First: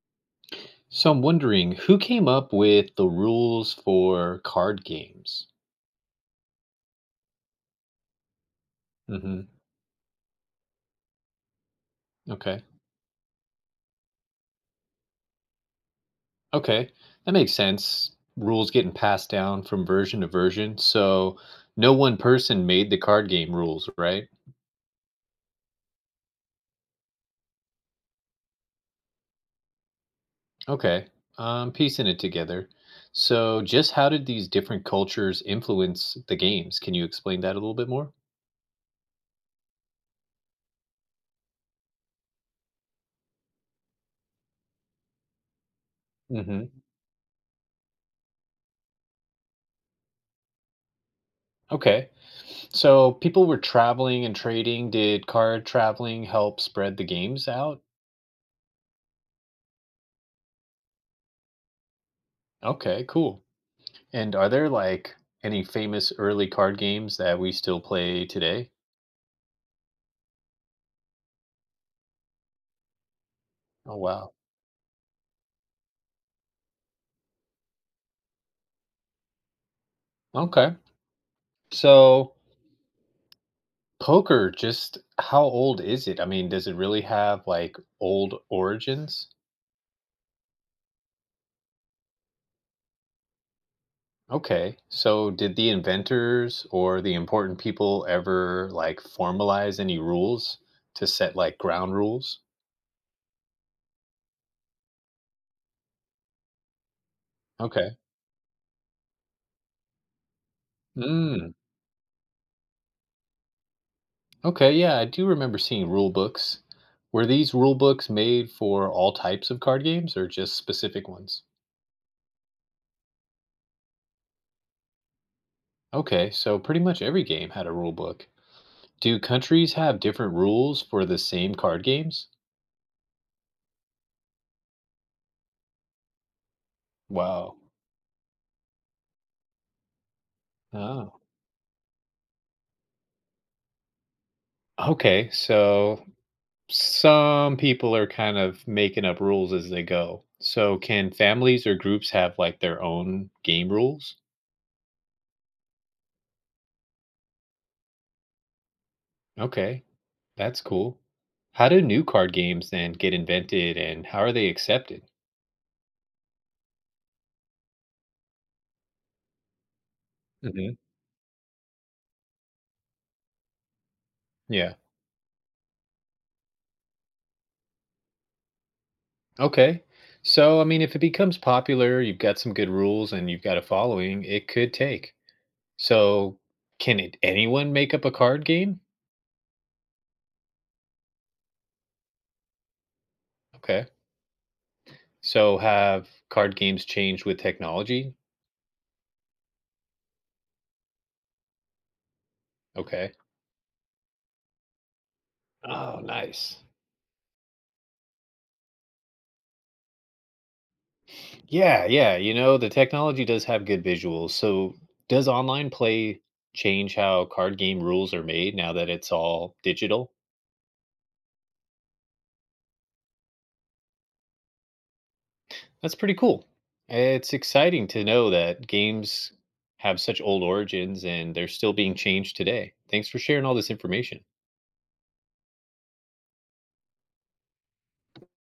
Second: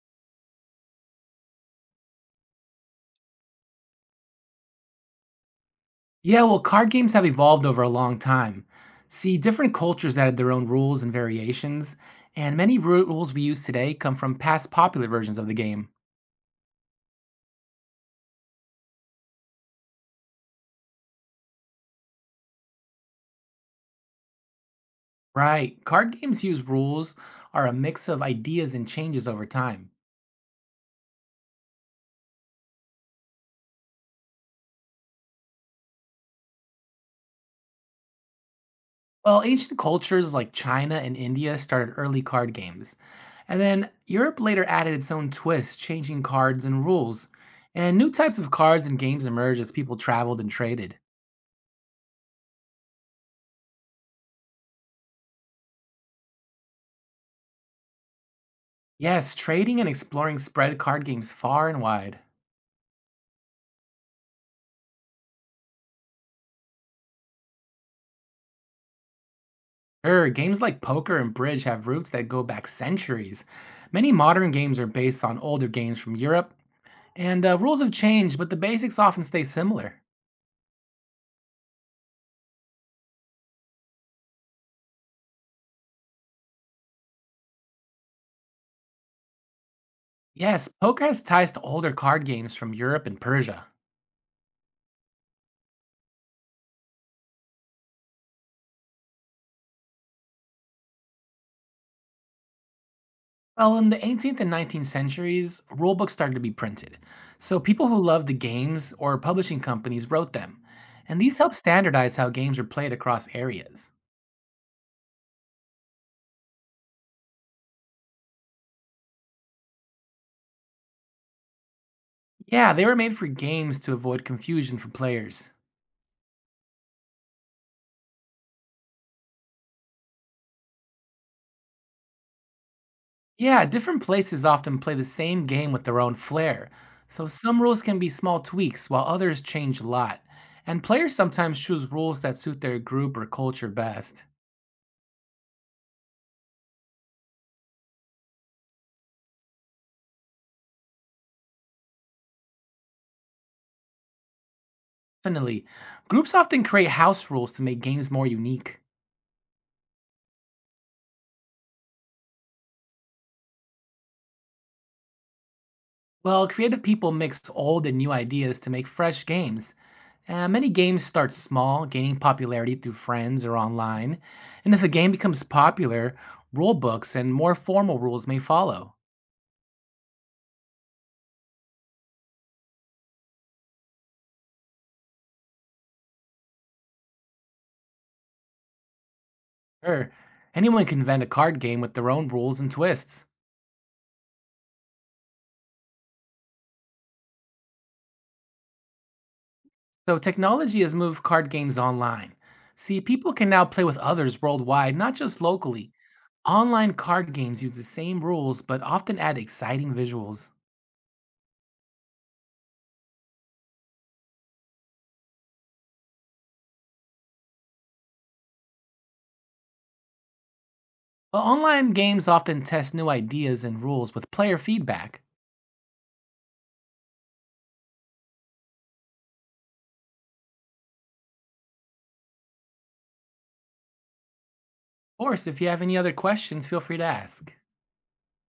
So I'm wondering who came up with the rules for card games? Yeah, well, card games have evolved over a long time. See, Hmm. different cultures added their own rules and variations, and Okay. many rules we use today come from past popular versions of the game. Okay. That makes sense. Rules getting passed down from version to version. So no one person made the card game rules, right? Right. Card games use rules are a mix of ideas and changes over time. Okay. I'm piecing it together. So just how did these different cultures influence the games? Can you explain that a little bit more? Well, ancient cultures like China and India started early card games. And then Europe later added its own twists, changing Hmm. cards and rules. And new types of cards and games emerged as people traveled and traded. Okay. So people were traveling and trading. Did card traveling help spread the games out? Yes, trading and exploring spread card games far and wide. Okay, cool. And are there, like, any famous early card games that we still play today? Games like poker and bridge have roots that go back centuries. Oh, Many wow. modern games are based on older games from Europe, and rules have changed, but the basics often stay similar. Okay. So, poker, just how old is it? I mean, does it really have, like, old origins? Yes, poker has ties to older card games from Europe and Persia. Okay. So, did the inventors or the important people ever, like, formalize any rules to set, like, ground rules? Well, in the 18th and 19th centuries, rulebooks started to be printed. So people Okay. who loved the games or publishing companies wrote them, and these Mm. helped standardize how games are played across areas. Okay, yeah, I do remember seeing rule books. Were these rule books made for all types of card games or just specific ones? Yeah, they were made for games to avoid confusion for players. Okay, so pretty much every game had a rule book. Do countries have different rules for the same card games? Yeah, different places often play the same game with their own flair, so Wow. some rules can be small tweaks while others change a lot. And players Oh. sometimes choose rules that suit their group or culture best. Okay, so some people are kind of making up rules as they go. So can families or groups have like their own game rules? Definitely, groups often create house rules to make games more unique. Okay, that's cool. How do new card games then get invented and how are they accepted? Well, creative people mix old and new ideas to make fresh games. Many Hmm. games start small, gaining popularity through friends or online. Yeah. And if a game becomes popular, rule books and more formal rules may follow. Okay. So, I mean, if it becomes popular, you've got some good rules and you've got a following, it could take. So, can it anyone make up a card game? Sure, anyone can invent a card game with their own rules and twists. Okay. So, have card games changed with technology? So technology has moved card games online. See, Okay. people can now play with others worldwide, not just locally. Oh, nice. Online card games use the same rules but often add exciting visuals. Yeah, yeah. The technology does have good visuals. So, does online play change how card game rules are made now that it's all digital? While online games often test new ideas and rules with player feedback. That's pretty cool. It's exciting to know that games have such old origins and they're still being changed today. Thanks for sharing all this information. Of course, if you have any other questions, feel free to ask.